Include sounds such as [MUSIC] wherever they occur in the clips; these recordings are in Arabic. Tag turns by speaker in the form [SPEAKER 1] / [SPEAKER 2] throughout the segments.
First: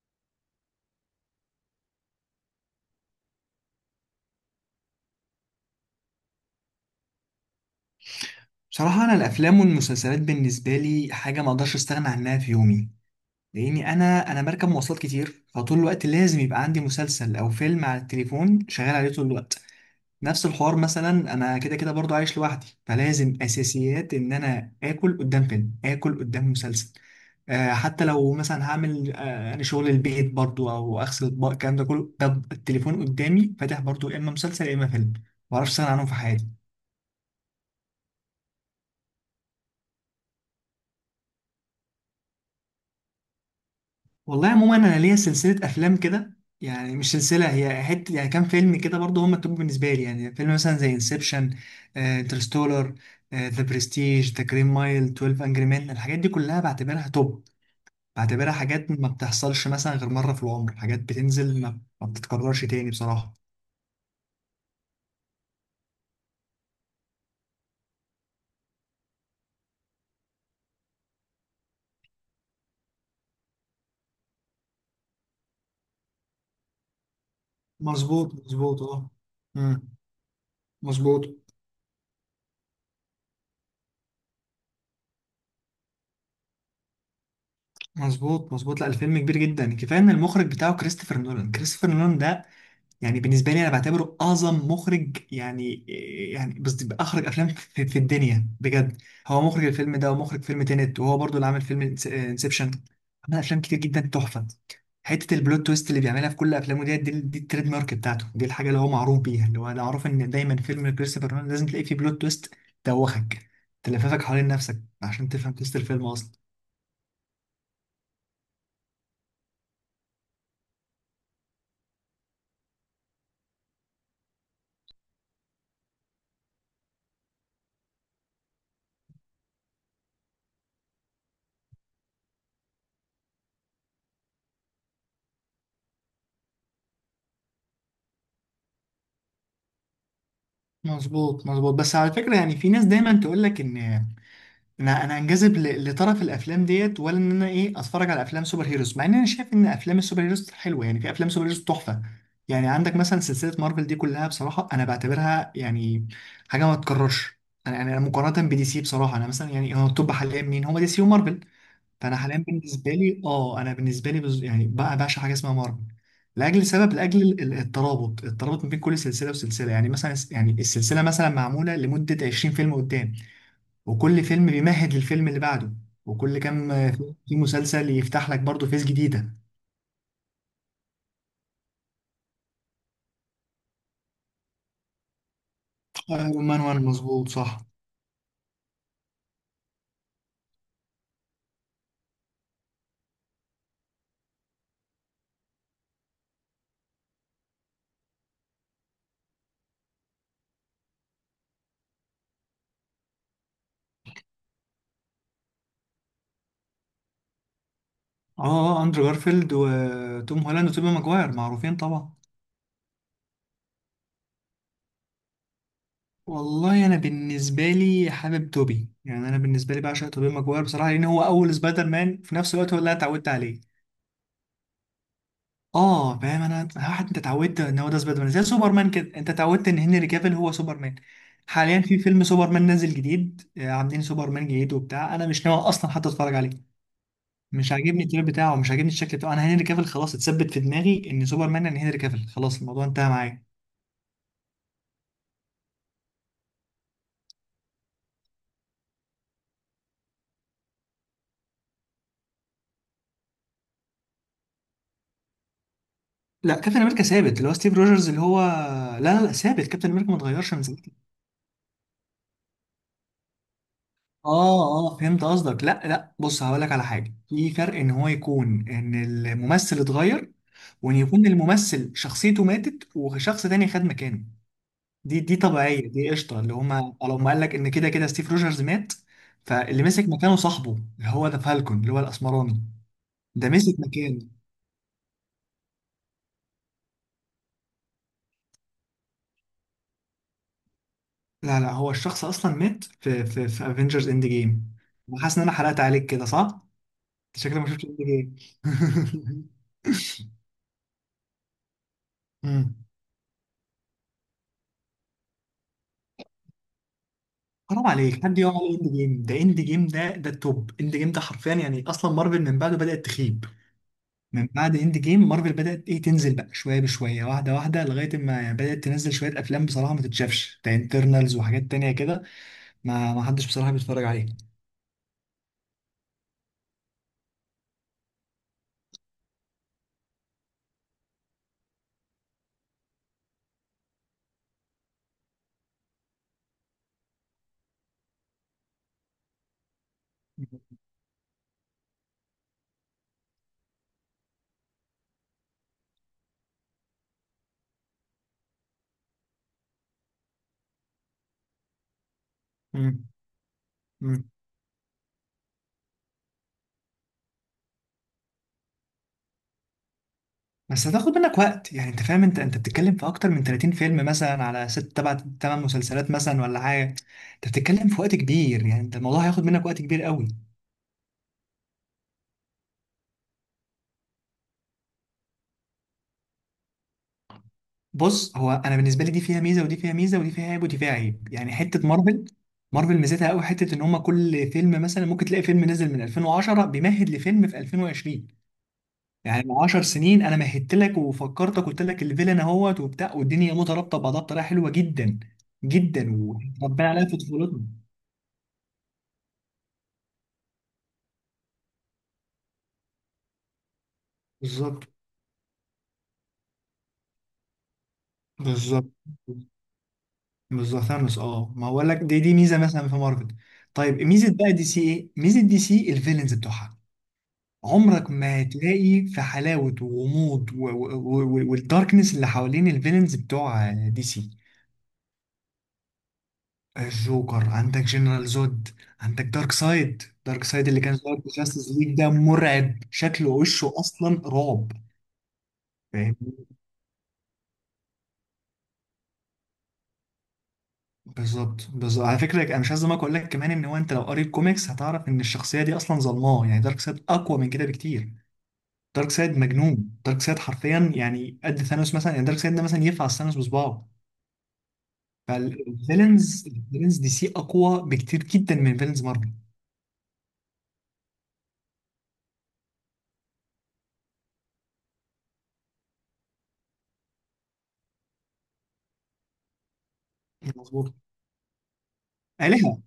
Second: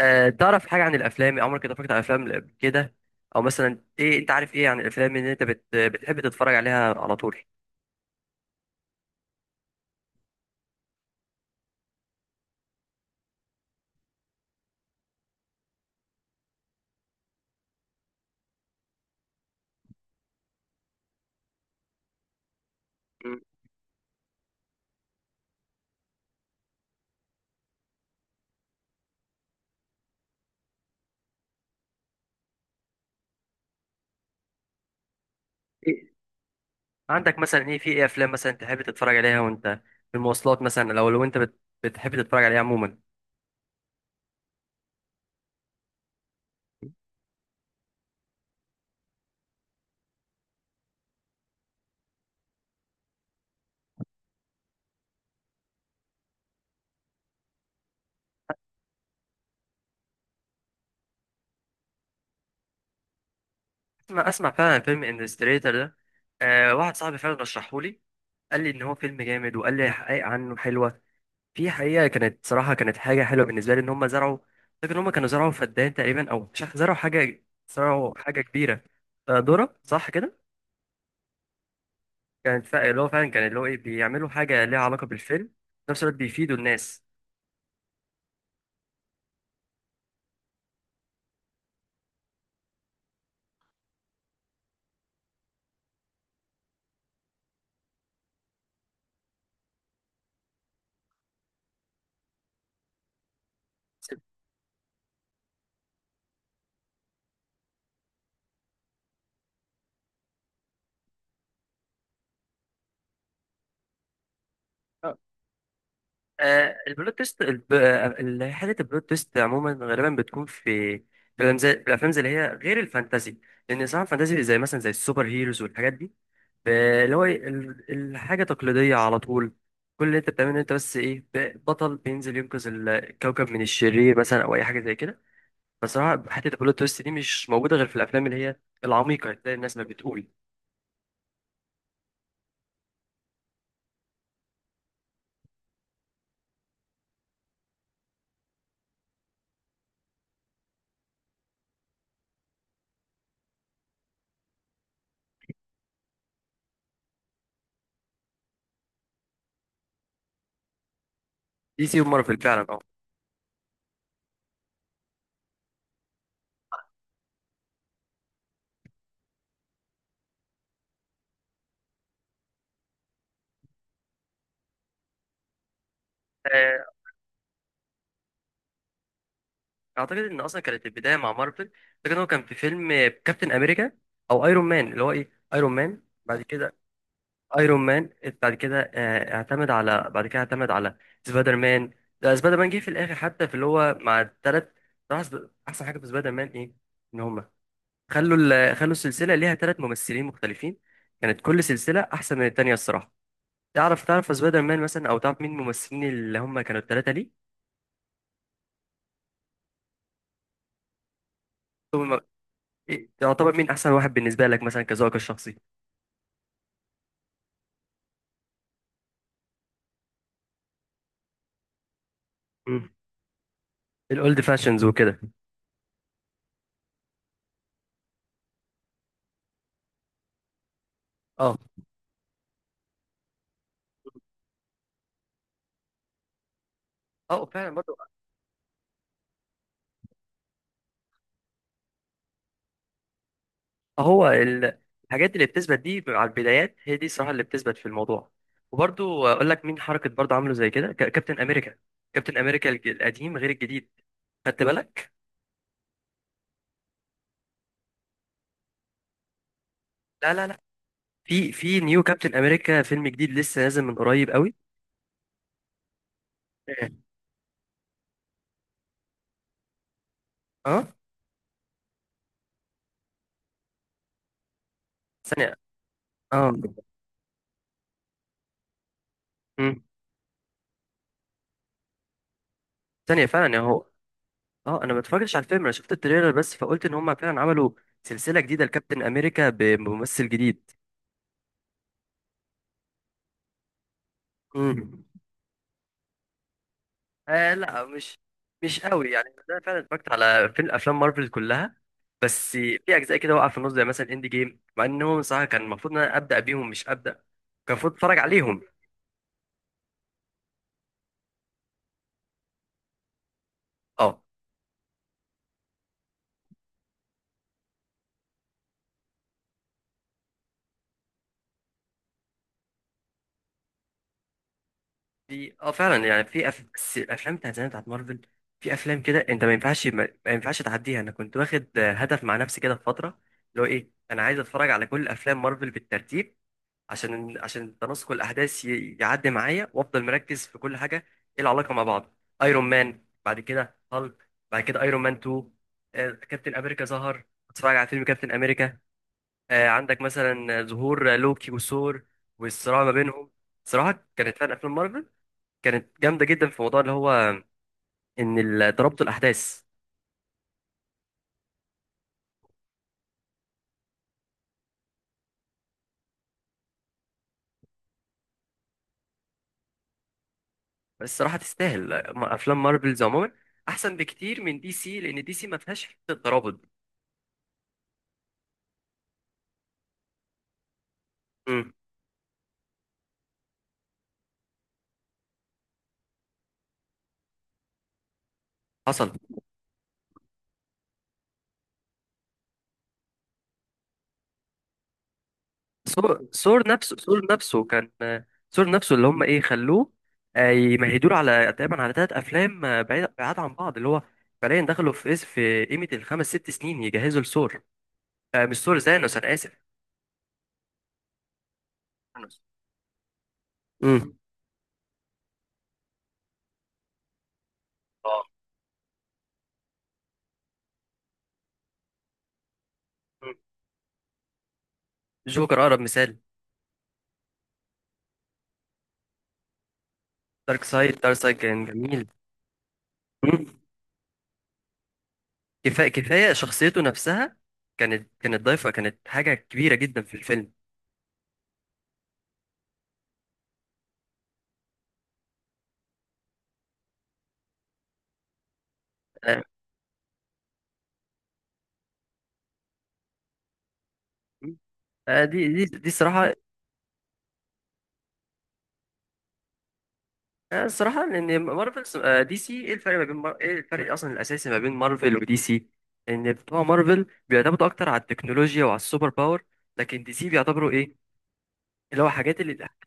[SPEAKER 1] تعرف حاجة عن الأفلام، عمرك اتفرجت على أفلام قبل كده؟ أو مثلا إيه أنت عارف إيه عن الأفلام إن أنت بتحب تتفرج عليها على طول؟
[SPEAKER 2] بصراحة أنا الأفلام والمسلسلات بالنسبة لي حاجة ما أقدرش أستغنى عنها في يومي. لأني أنا بركب مواصلات كتير، فطول الوقت لازم يبقى عندي مسلسل أو فيلم على التليفون شغال عليه طول الوقت. نفس الحوار مثلا، أنا كده كده برضو عايش لوحدي، فلازم
[SPEAKER 1] مم.
[SPEAKER 2] أساسيات إن أنا آكل قدام فيلم، آكل قدام مسلسل. آه، حتى لو مثلا هعمل أنا شغل البيت برضو، أو أغسل أطباق، الكلام ده كله، طب التليفون قدامي فاتح برضو، يا إما مسلسل يا إما فيلم. معرفش أستغنى عنهم في
[SPEAKER 1] إيه؟
[SPEAKER 2] حياتي.
[SPEAKER 1] عندك مثلا إيه، في إيه أفلام مثلا تحب تتفرج عليها وأنت في المواصلات، مثلا أو لو أنت بتحب تتفرج عليها عموما؟
[SPEAKER 2] والله عموما انا ليا سلسله افلام كده. يعني مش سلسله، هي حته يعني كام فيلم كده برضه هم التوب بالنسبه لي. يعني فيلم مثلا زي انسبشن، انترستولر، ذا برستيج، ذا جرين مايل، 12 انجري مان، الحاجات دي كلها بعتبرها توب. بعتبرها حاجات ما بتحصلش مثلا غير مره في العمر، حاجات بتنزل ما بتتكررش تاني بصراحه.
[SPEAKER 1] أسمع أسمع فعلا عن فيلم انستريتور ده. واحد صاحبي فعلا رشحهولي، قال لي إن هو فيلم جامد، وقال لي حقائق عنه حلوة. في حقيقة كانت صراحة كانت حاجة حلوة بالنسبة لي إن هم زرعوا. فاكر إن هم كانوا زرعوا فدان تقريبا، أو مش عارف، زرعوا
[SPEAKER 2] مظبوط
[SPEAKER 1] حاجة
[SPEAKER 2] مظبوط،
[SPEAKER 1] كبيرة.
[SPEAKER 2] اه.
[SPEAKER 1] ذرة،
[SPEAKER 2] مم.
[SPEAKER 1] صح كده.
[SPEAKER 2] مظبوط
[SPEAKER 1] كانت اللي هو فعلا كان اللي هو إيه بيعملوا حاجة ليها علاقة بالفيلم، في نفس الوقت بيفيدوا الناس.
[SPEAKER 2] مظبوط. مظبوط، لا الفيلم كبير جدا، كفايه ان المخرج بتاعه كريستوفر نولان. كريستوفر نولان ده يعني بالنسبه لي انا بعتبره اعظم مخرج يعني. يعني بس اخرج افلام في الدنيا بجد، هو مخرج الفيلم ده، ومخرج فيلم تينت، وهو برضو اللي عامل فيلم انسبشن. عمل افلام كتير جدا تحفه. حته البلوت تويست اللي بيعملها في كل افلامه، دي التريد مارك بتاعته، دي الحاجه اللي هو معروف بيها، اللي هو انا معروف ان دايما فيلم كريستوفر نولان لازم تلاقي فيه بلوت تويست توخك، تلففك حوالين نفسك عشان تفهم تويست الفيلم اصلا.
[SPEAKER 1] البلوت تويست، حته البلوت تويست عموما غالبا بتكون في في الأفلام زي اللي هي غير الفانتازي. لأن صراحة الفانتازي زي مثلا زي السوبر هيروز والحاجات دي، ب- اللي هو إيه، ال- الحاجة تقليدية على طول. كل اللي أنت بتعمله إن أنت بس إيه بطل بينزل ينقذ الكوكب من الشرير مثلا، أو أي حاجة زي كده. فصراحة حتة البلوت تويست دي مش موجودة غير في الأفلام اللي هي العميقة، زي الناس ما بتقول.
[SPEAKER 2] مظبوط مظبوط. بس على فكره، يعني في ناس دايما تقول لك ان انا انجذب لطرف الافلام ديت، ولا ان انا ايه، اتفرج على افلام سوبر هيروز. مع ان انا شايف ان افلام السوبر هيروز حلوه، يعني في افلام سوبر هيروز تحفه. يعني عندك مثلا سلسله مارفل دي كلها بصراحه انا بعتبرها يعني حاجه ما تتكررش. انا يعني انا مقارنه بدي سي بصراحه، انا مثلا يعني، هو التوب حاليا مين؟ هو دي سي ومارفل.
[SPEAKER 1] دي سي
[SPEAKER 2] فانا
[SPEAKER 1] ومارفل
[SPEAKER 2] حاليا
[SPEAKER 1] فعلا.
[SPEAKER 2] بالنسبه لي، اه، انا بالنسبه لي يعني بقى بعشق حاجه اسمها مارفل، لاجل سبب، لاجل الترابط ما بين كل سلسله وسلسله. يعني مثلا يعني السلسله مثلا معموله لمده 20 فيلم قدام، وكل فيلم بيمهد للفيلم اللي بعده، وكل كام
[SPEAKER 1] أه
[SPEAKER 2] فيلم في مسلسل يفتح لك برضه فيس جديدة.
[SPEAKER 1] اعتقد ان اصلا كانت البدايه مع مارفل. فاكر إن هو كان في فيلم كابتن امريكا، او ايرون مان، اللي هو ايه ايرون مان بعد
[SPEAKER 2] ايرون مان
[SPEAKER 1] كده
[SPEAKER 2] وان، مظبوط صح.
[SPEAKER 1] ايرون مان، بعد كده اعتمد على، سبايدر مان. ده سبايدر مان جه في الاخر، حتى في اللي هو مع الثلاث. احسن حاجه في سبايدر مان ايه؟ ان هما خلوا السلسله ليها 3 ممثلين مختلفين. كانت كل سلسله احسن من التانيه الصراحه. تعرف سبايدر مان مثلا، او تعرف مين الممثلين اللي هم كانوا الثلاثه ليه؟
[SPEAKER 2] اه، اندرو جارفيلد وتوم هولاند وتوبي ماجواير معروفين طبعا.
[SPEAKER 1] ثم، إيه، تعتبر مين احسن واحد بالنسبه لك، مثلا كذوقك الشخصي؟
[SPEAKER 2] والله انا بالنسبه لي حابب توبي، يعني انا بالنسبه لي بعشق توبي ماجواير بصراحه، لان هو اول سبايدر مان، في نفس الوقت هو
[SPEAKER 1] مم.
[SPEAKER 2] اللي انا اتعودت عليه.
[SPEAKER 1] الاولد فاشنز وكده.
[SPEAKER 2] اه فاهم، انا واحد انت اتعودت ان هو ده سبايدر مان، زي سوبرمان كده، انت اتعودت ان هنري كافيل هو سوبرمان.
[SPEAKER 1] اه،
[SPEAKER 2] حاليا في فيلم سوبرمان نازل جديد، عاملين سوبرمان جديد وبتاع، انا مش ناوي اصلا حتى اتفرج عليه.
[SPEAKER 1] اه،
[SPEAKER 2] مش
[SPEAKER 1] فعلا برضو.
[SPEAKER 2] عاجبني التير بتاعه، مش عاجبني الشكل بتاعه، انا هنري كافيل خلاص اتثبت في دماغي ان سوبرمان يعني هنري كافيل، خلاص الموضوع انتهى معايا.
[SPEAKER 1] هو الحاجات اللي بتثبت دي على البدايات هي دي الصراحه اللي بتثبت في الموضوع. وبرضو اقول لك مين حركه برضو عامله زي كده، كابتن امريكا. كابتن امريكا القديم غير الجديد. خدت بالك؟
[SPEAKER 2] لا كابتن امريكا ثابت، اللي هو ستيف روجرز اللي هو، لا لا لا، ثابت كابتن امريكا ما
[SPEAKER 1] لا، لا،
[SPEAKER 2] اتغيرش
[SPEAKER 1] لا،
[SPEAKER 2] من زمان.
[SPEAKER 1] في نيو كابتن امريكا، فيلم جديد لسه نازل من قريب قوي.
[SPEAKER 2] اه اه فهمت قصدك، لا لا، بص هقولك على
[SPEAKER 1] إيه؟
[SPEAKER 2] حاجه، في فرق ان هو يكون ان الممثل اتغير،
[SPEAKER 1] اه.
[SPEAKER 2] وان يكون الممثل شخصيته ماتت وشخص تاني خد مكانه. دي
[SPEAKER 1] ثانيه.
[SPEAKER 2] طبيعيه، دي قشطه،
[SPEAKER 1] اه.
[SPEAKER 2] اللي هما لو ما قالك ان كده كده ستيف روجرز مات،
[SPEAKER 1] مم.
[SPEAKER 2] فاللي مسك مكانه صاحبه، اللي هو ده فالكون اللي هو الاسمراني،
[SPEAKER 1] ثانيه
[SPEAKER 2] ده
[SPEAKER 1] فعلا يا
[SPEAKER 2] مسك
[SPEAKER 1] هو.
[SPEAKER 2] مكانه.
[SPEAKER 1] اه انا ما اتفرجتش على الفيلم، انا شفت التريلر بس، فقلت ان هم فعلا عملوا سلسله جديده لكابتن امريكا بممثل جديد.
[SPEAKER 2] لا لا، هو الشخص اصلا مات في في افنجرز اند جيم.
[SPEAKER 1] امم.
[SPEAKER 2] حاسس ان انا حرقت عليك كده صح؟ أنت شكلك ما
[SPEAKER 1] لا،
[SPEAKER 2] شفتش اند
[SPEAKER 1] مش
[SPEAKER 2] جيم.
[SPEAKER 1] مش قوي يعني، انا فعلا اتفرجت على افلام مارفل كلها. بس في
[SPEAKER 2] [LAUGHS]
[SPEAKER 1] اجزاء كده وقع في النص زي مثلا اند جيم، مع انهم صراحه كان المفروض ان انا ابدا بيهم، مش ابدا. كان
[SPEAKER 2] حرام
[SPEAKER 1] المفروض اتفرج
[SPEAKER 2] عليك، حد يقع
[SPEAKER 1] عليهم.
[SPEAKER 2] على اند جيم؟ ده اند جيم، ده التوب. اند جيم ده حرفيا يعني اصلا مارفل من بعده بدأت تخيب.
[SPEAKER 1] اه
[SPEAKER 2] من بعد اند جيم مارفل بدأت ايه، تنزل بقى شويه بشويه، واحده واحده، لغايه ما يعني بدأت تنزل شويه افلام بصراحه ما تتشافش، ده انترنالز وحاجات تانية كده، ما حدش بصراحه بيتفرج عليه.
[SPEAKER 1] في فعلا يعني، بس الافلام بتاعت زمان بتاعت مارفل. في افلام كده انت ما ينفعش تعديها، انا كنت واخد هدف مع نفسي كده في فتره. اللي هو ايه انا عايز اتفرج على كل افلام مارفل بالترتيب، عشان تناسق الاحداث، يعدي معايا وافضل مركز في كل حاجه. ايه العلاقه مع بعض. ايرون مان، بعد كده هالك، بعد كده ايرون مان 2، كابتن امريكا ظهر. اتفرج على فيلم كابتن امريكا. عندك مثلا ظهور لوكي وثور، والصراع ما
[SPEAKER 2] مم.
[SPEAKER 1] بينهم. صراحه
[SPEAKER 2] مم.
[SPEAKER 1] كانت فعلا افلام مارفل كانت جامده جدا في موضوع اللي هو ان ترابط الاحداث.
[SPEAKER 2] بس هتاخد منك وقت، يعني انت فاهم، انت بتتكلم في اكتر من 30 فيلم مثلا، على ست تبع تمن مسلسلات مثلا ولا حاجه، انت بتتكلم في وقت كبير، يعني انت الموضوع هياخد منك وقت كبير قوي.
[SPEAKER 1] بس الصراحه تستاهل. افلام مارفلز عموما احسن بكتير من دي سي، لان دي سي ما فيهاش حته ترابط.
[SPEAKER 2] بص، هو انا بالنسبه لي دي فيها ميزه ودي فيها ميزه، ودي فيها عيب ودي فيها عيب، يعني
[SPEAKER 1] مم.
[SPEAKER 2] حته مارفل، مارفل ميزتها قوي حته ان هم كل فيلم مثلا ممكن تلاقي فيلم نزل من 2010 بيمهد لفيلم في 2020.
[SPEAKER 1] حصل.
[SPEAKER 2] يعني من 10 سنين انا مهدت لك وفكرتك، قلت لك الفيلن اهوت وبتاع، والدنيا مترابطه ببعضها بطريقه حلوه جدا جدا،
[SPEAKER 1] سور
[SPEAKER 2] وربنا
[SPEAKER 1] نفسه،
[SPEAKER 2] عليها في
[SPEAKER 1] سور
[SPEAKER 2] طفولتنا.
[SPEAKER 1] نفسه كان. سور نفسه اللي هم ايه خلوه، يمهدوا له على تقريبا على 3 افلام، بعيد بعاد عن بعض اللي هو فعليا
[SPEAKER 2] بالظبط
[SPEAKER 1] دخلوا في اس في قيمه الخمس ست سنين يجهزوا لسور. مش سور،
[SPEAKER 2] بالظبط،
[SPEAKER 1] زانوس، انا اسف.
[SPEAKER 2] بالظبط ثانوس، اه، ما هقول لك، دي
[SPEAKER 1] ثانوس.
[SPEAKER 2] ميزه مثلا في مارفل. طيب
[SPEAKER 1] امم.
[SPEAKER 2] ميزه بقى دي سي، ايه ميزه دي سي؟ الفيلنز بتوعها عمرك
[SPEAKER 1] اه.
[SPEAKER 2] ما هتلاقي في حلاوة وغموض و والداركنس اللي حوالين الفيلنز
[SPEAKER 1] مم.
[SPEAKER 2] بتوع دي سي.
[SPEAKER 1] جوكر اقرب مثال.
[SPEAKER 2] الجوكر، عندك جنرال زود، عندك دارك سايد. دارك سايد اللي كان
[SPEAKER 1] دارك
[SPEAKER 2] ظاهر في
[SPEAKER 1] سايد كان
[SPEAKER 2] جاستس ليج
[SPEAKER 1] جميل.
[SPEAKER 2] ده مرعب، شكله
[SPEAKER 1] مم.
[SPEAKER 2] وشه اصلا رعب.
[SPEAKER 1] كفايه،
[SPEAKER 2] فاهم.
[SPEAKER 1] كفايه شخصيته نفسها كانت ضايفه، كانت حاجه كبيره جدا في الفيلم.
[SPEAKER 2] بالظبط بالظبط، على فكره انا مش عايز أزعلك، اقول لك كمان ان هو انت لو قريت كوميكس هتعرف ان الشخصيه دي اصلا ظلماه. يعني دارك سايد اقوى من كده بكتير، دارك سايد
[SPEAKER 1] آه،
[SPEAKER 2] مجنون، دارك سايد حرفيا يعني قد ثانوس مثلا، يعني دارك سايد ده مثلا ينفع ثانوس بصباعه.
[SPEAKER 1] دي الصراحه.
[SPEAKER 2] فالفيلنز دي سي اقوى بكتير جدا من فيلنز مارفل.
[SPEAKER 1] الصراحة إن مارفل، دي سي، إيه الفرق أصلا الأساسي ما بين مارفل ودي سي؟ إن بتوع مارفل بيعتمدوا أكتر على التكنولوجيا وعلى السوبر باور، لكن دي سي بيعتبروا
[SPEAKER 2] مظبوط.
[SPEAKER 1] إيه؟ اللي هو حاجات اللي،
[SPEAKER 2] آلهة.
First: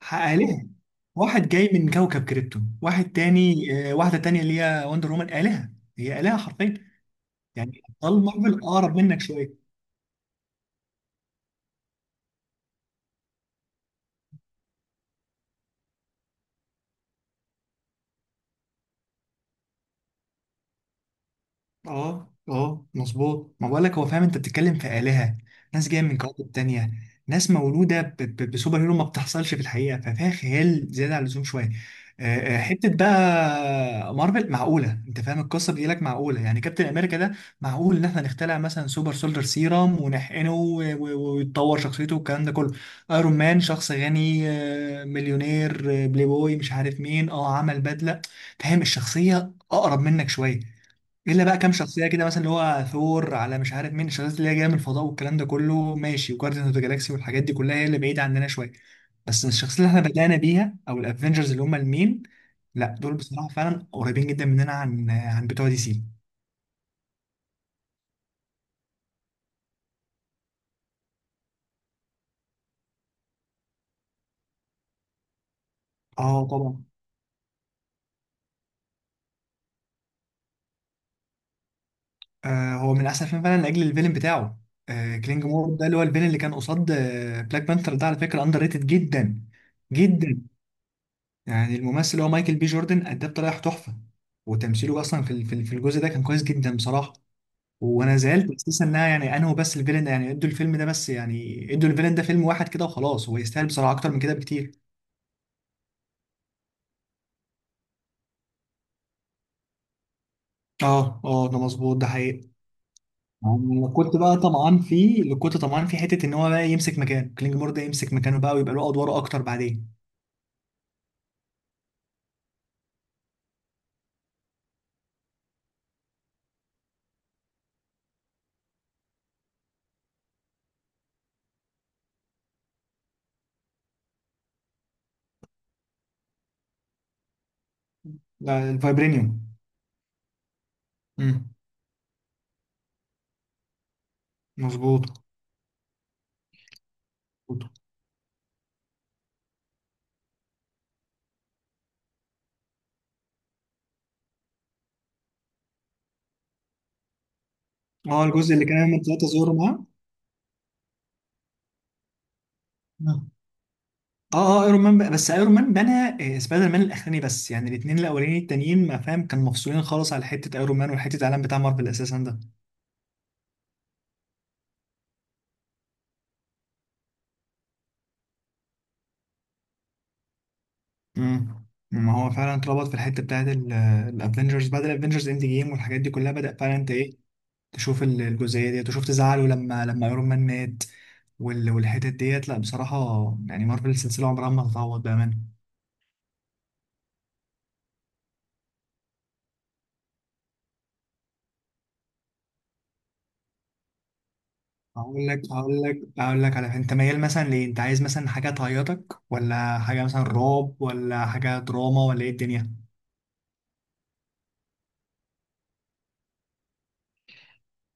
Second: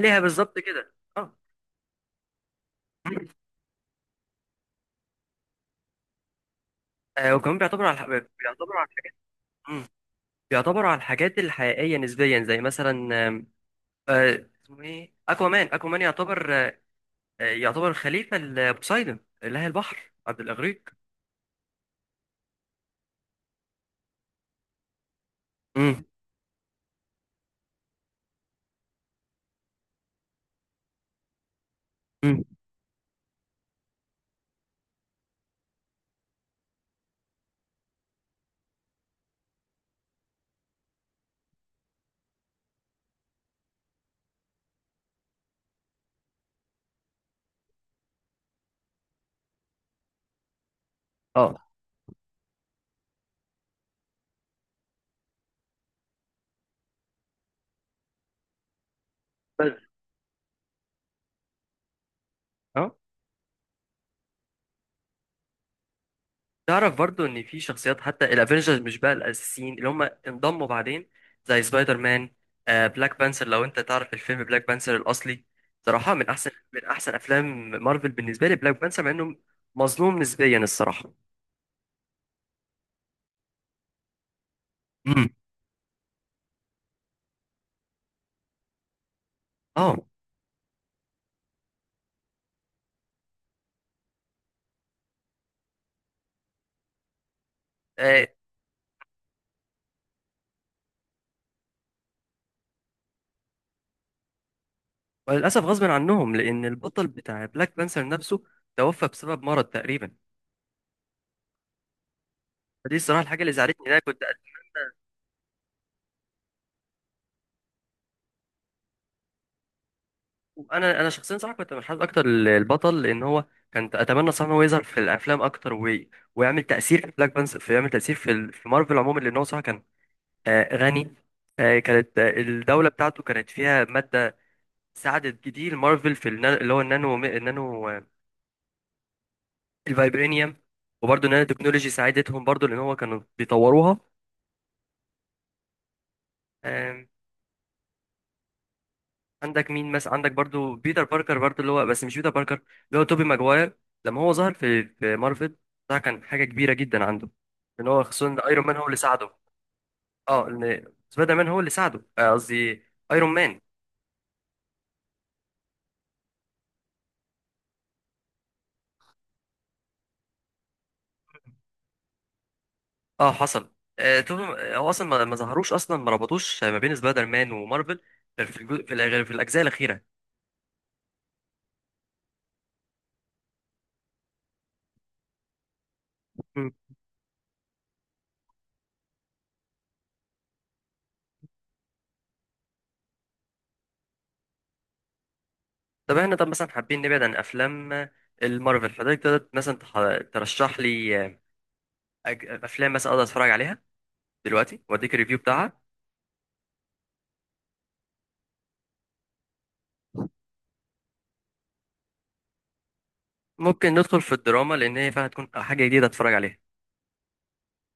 [SPEAKER 1] بالظبط
[SPEAKER 2] آلهة،
[SPEAKER 1] كده، أه.
[SPEAKER 2] واحد جاي من كوكب كريبتون، واحد
[SPEAKER 1] [CLEARS THROAT]
[SPEAKER 2] تاني، واحدة تانية اللي هي وندر وومن، آلهة، هي آلهة حرفيا.
[SPEAKER 1] وكمان
[SPEAKER 2] يعني أبطال مارفل
[SPEAKER 1] بيعتبروا على
[SPEAKER 2] أقرب
[SPEAKER 1] الحاجات.
[SPEAKER 2] منك شوية.
[SPEAKER 1] مم. بيعتبروا على الحاجات الحقيقية نسبيا، زي مثلا اسمه إيه؟ أكوامان يعتبر، يعتبر خليفة لبوسايدون، إله البحر عبد الإغريق.
[SPEAKER 2] اه اه مظبوط، ما بقولك هو، فاهم، انت بتتكلم في آلهة، ناس جاية
[SPEAKER 1] مم.
[SPEAKER 2] من كواكب تانية، ناس مولودة بسوبر هيرو، ما بتحصلش في الحقيقة، ففيها خيال زيادة عن اللزوم شوية.
[SPEAKER 1] مم.
[SPEAKER 2] حتة بقى مارفل معقولة، انت فاهم، القصة بتجي لك معقولة، يعني كابتن امريكا ده معقول ان احنا نخترع مثلا سوبر سولدر سيرام ونحقنه، ويتطور شخصيته والكلام ده كله. ايرون مان شخص غني، مليونير، بلاي بوي مش عارف مين، عمل بدلة، فاهم الشخصية اقرب منك شوية. الا بقى
[SPEAKER 1] اه.
[SPEAKER 2] كام شخصيه كده مثلا، اللي هو ثور على مش عارف مين، الشخصيات اللي هي جايه من الفضاء والكلام ده كله، ماشي، وجارديان اوف ذا جالاكسي والحاجات دي كلها هي اللي بعيده عننا شويه. بس الشخصيات اللي
[SPEAKER 1] بس.
[SPEAKER 2] احنا بدانا بيها او الافنجرز اللي هم المين،
[SPEAKER 1] اه.
[SPEAKER 2] لا دول بصراحه فعلا قريبين جدا مننا عن بتوع دي سي.
[SPEAKER 1] تعرف برضو ان في شخصيات حتى الافينجرز مش بقى الاساسيين، اللي هم انضموا بعدين. زي سبايدر مان. بلاك بانثر، لو انت تعرف الفيلم بلاك بانثر الاصلي. صراحة
[SPEAKER 2] اه طبعا.
[SPEAKER 1] من احسن افلام مارفل بالنسبة لي بلاك بانثر، مع انه مظلوم نسبيا الصراحة.
[SPEAKER 2] آه هو من احسن فيلم فعلا لاجل الفيلن بتاعه. آه
[SPEAKER 1] امم.
[SPEAKER 2] كلينج مور ده، اللي هو الفيلن اللي كان قصاد بلاك بانثر ده، على فكره اندر ريتد جدا
[SPEAKER 1] اه.
[SPEAKER 2] جدا. يعني الممثل اللي هو مايكل بي جوردن اداه بطريقه تحفه، وتمثيله اصلا في في الجزء ده كان كويس جدا بصراحه. وانا
[SPEAKER 1] آه،
[SPEAKER 2] زعلت اساسا انها يعني انهوا بس الفيلن، يعني ادوا الفيلم ده بس، يعني ادوا الفيلن ده فيلم واحد كده وخلاص، هو يستاهل بصراحه اكتر من كده بكتير.
[SPEAKER 1] وللاسف غصب عنهم، لان البطل بتاع بلاك بانثر نفسه توفى بسبب مرض تقريبا.
[SPEAKER 2] اه اه، ده مظبوط، ده حقيقي.
[SPEAKER 1] فدي الصراحة الحاجة اللي زعلتني،
[SPEAKER 2] يعني
[SPEAKER 1] إن انا
[SPEAKER 2] كنت
[SPEAKER 1] كنت.
[SPEAKER 2] بقى طمعان فيه، اللي كنت طمعان فيه حته ان هو بقى يمسك مكانه، كلينجمور ده يمسك مكانه بقى ويبقى له ادواره اكتر بعدين.
[SPEAKER 1] انا شخصيا صراحه كنت منحاز اكتر للبطل لان هو كان، اتمنى صراحه ان هو يظهر في الافلام اكتر ويعمل تاثير في بلاك بانس، في يعمل تاثير في ال- في مارفل عموما، لان هو صراحه كان غني، كانت الدوله بتاعته كانت فيها ماده ساعدت كتير مارفل في اللي هو النانو،
[SPEAKER 2] ده الفايبرينيوم.
[SPEAKER 1] الفايبرينيوم. وبرضه النانو
[SPEAKER 2] امم.
[SPEAKER 1] تكنولوجي ساعدتهم برضه، لان هو كانوا بيطوروها.
[SPEAKER 2] مظبوط. مظبوط.
[SPEAKER 1] عندك مين مثلا، عندك برضو بيتر باركر برضو اللي هو، بس مش بيتر باركر، اللي هو توبي ماجواير. لما هو ظهر في مارفل، ده كان حاجه كبيره جدا عنده، ان هو
[SPEAKER 2] اه
[SPEAKER 1] خصوصا ان
[SPEAKER 2] الجزء اللي
[SPEAKER 1] ايرون مان
[SPEAKER 2] كان
[SPEAKER 1] هو اللي
[SPEAKER 2] ايرون ثلاثه
[SPEAKER 1] ساعده.
[SPEAKER 2] زورو معاه.
[SPEAKER 1] اه ان سبايدر مان هو اللي ساعده، قصدي
[SPEAKER 2] مم.
[SPEAKER 1] ايرون مان.
[SPEAKER 2] اه اه، بس ايرون مان بنى سبايدر مان الاخراني. بس يعني الاثنين الاولانيين التانيين ما فاهم، كان مفصولين خالص على حته ايرون مان وحته العالم بتاع مارفل اساسا ده.
[SPEAKER 1] اه حصل. توبي، هو اصلا ما ظهروش، اصلا ما ربطوش ما بين سبايدر مان ومارفل، غير في الجو... في, الأ- غير في الاجزاء الاخيره.
[SPEAKER 2] امم. ما هو فعلا اتربط في الحته بتاعت الافنجرز، بعد الافنجرز اند جيم والحاجات دي كلها بدا
[SPEAKER 1] مم.
[SPEAKER 2] فعلا انت ايه، تشوف الجزئيه ديت، وشفت زعله لما ايرون مان مات، والحتت ديت. لا بصراحه، يعني مارفل السلسله عمرها ما هتتعوض بامانه.
[SPEAKER 1] طب مثلا حابين نبعد عن افلام، المارفل، فده تقدر مثلا ترشح لي، افلام مثلا اقدر اتفرج عليها دلوقتي واديك
[SPEAKER 2] هقول
[SPEAKER 1] الريفيو
[SPEAKER 2] لك
[SPEAKER 1] بتاعها؟
[SPEAKER 2] هقول لك هقول لك على، انت ميال مثلا ليه؟ انت عايز مثلا حاجه تعيطك، ولا حاجه مثلا رعب، ولا حاجه دراما، ولا ايه الدنيا؟
[SPEAKER 1] ممكن ندخل في الدراما لان هي فعلا هتكون حاجه جديده اتفرج عليها.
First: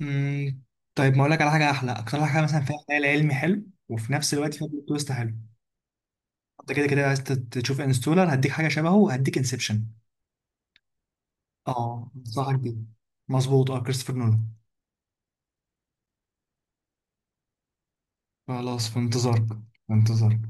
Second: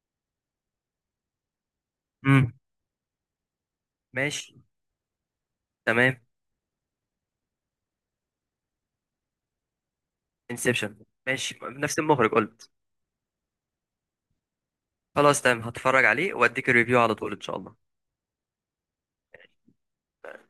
[SPEAKER 2] امم. طيب ما اقول لك على حاجه احلى، اكتر حاجه
[SPEAKER 1] امم.
[SPEAKER 2] مثلا فيها خيال علمي حلو، وفي نفس الوقت
[SPEAKER 1] ماشي.
[SPEAKER 2] فيها بلوت تويست حلو.
[SPEAKER 1] تمام.
[SPEAKER 2] انت كده كده عايز تشوف انستولر، هديك حاجه شبهه، هديك انسبشن.
[SPEAKER 1] انسبشن، ماشي، نفس
[SPEAKER 2] اه
[SPEAKER 1] المخرج
[SPEAKER 2] انصحك
[SPEAKER 1] قلت.
[SPEAKER 2] بيه. مظبوط، اه، كريستوفر نولان.
[SPEAKER 1] خلاص تمام، هتفرج عليه واديك الريفيو على طول ان شاء الله.
[SPEAKER 2] خلاص، في انتظارك، في انتظارك.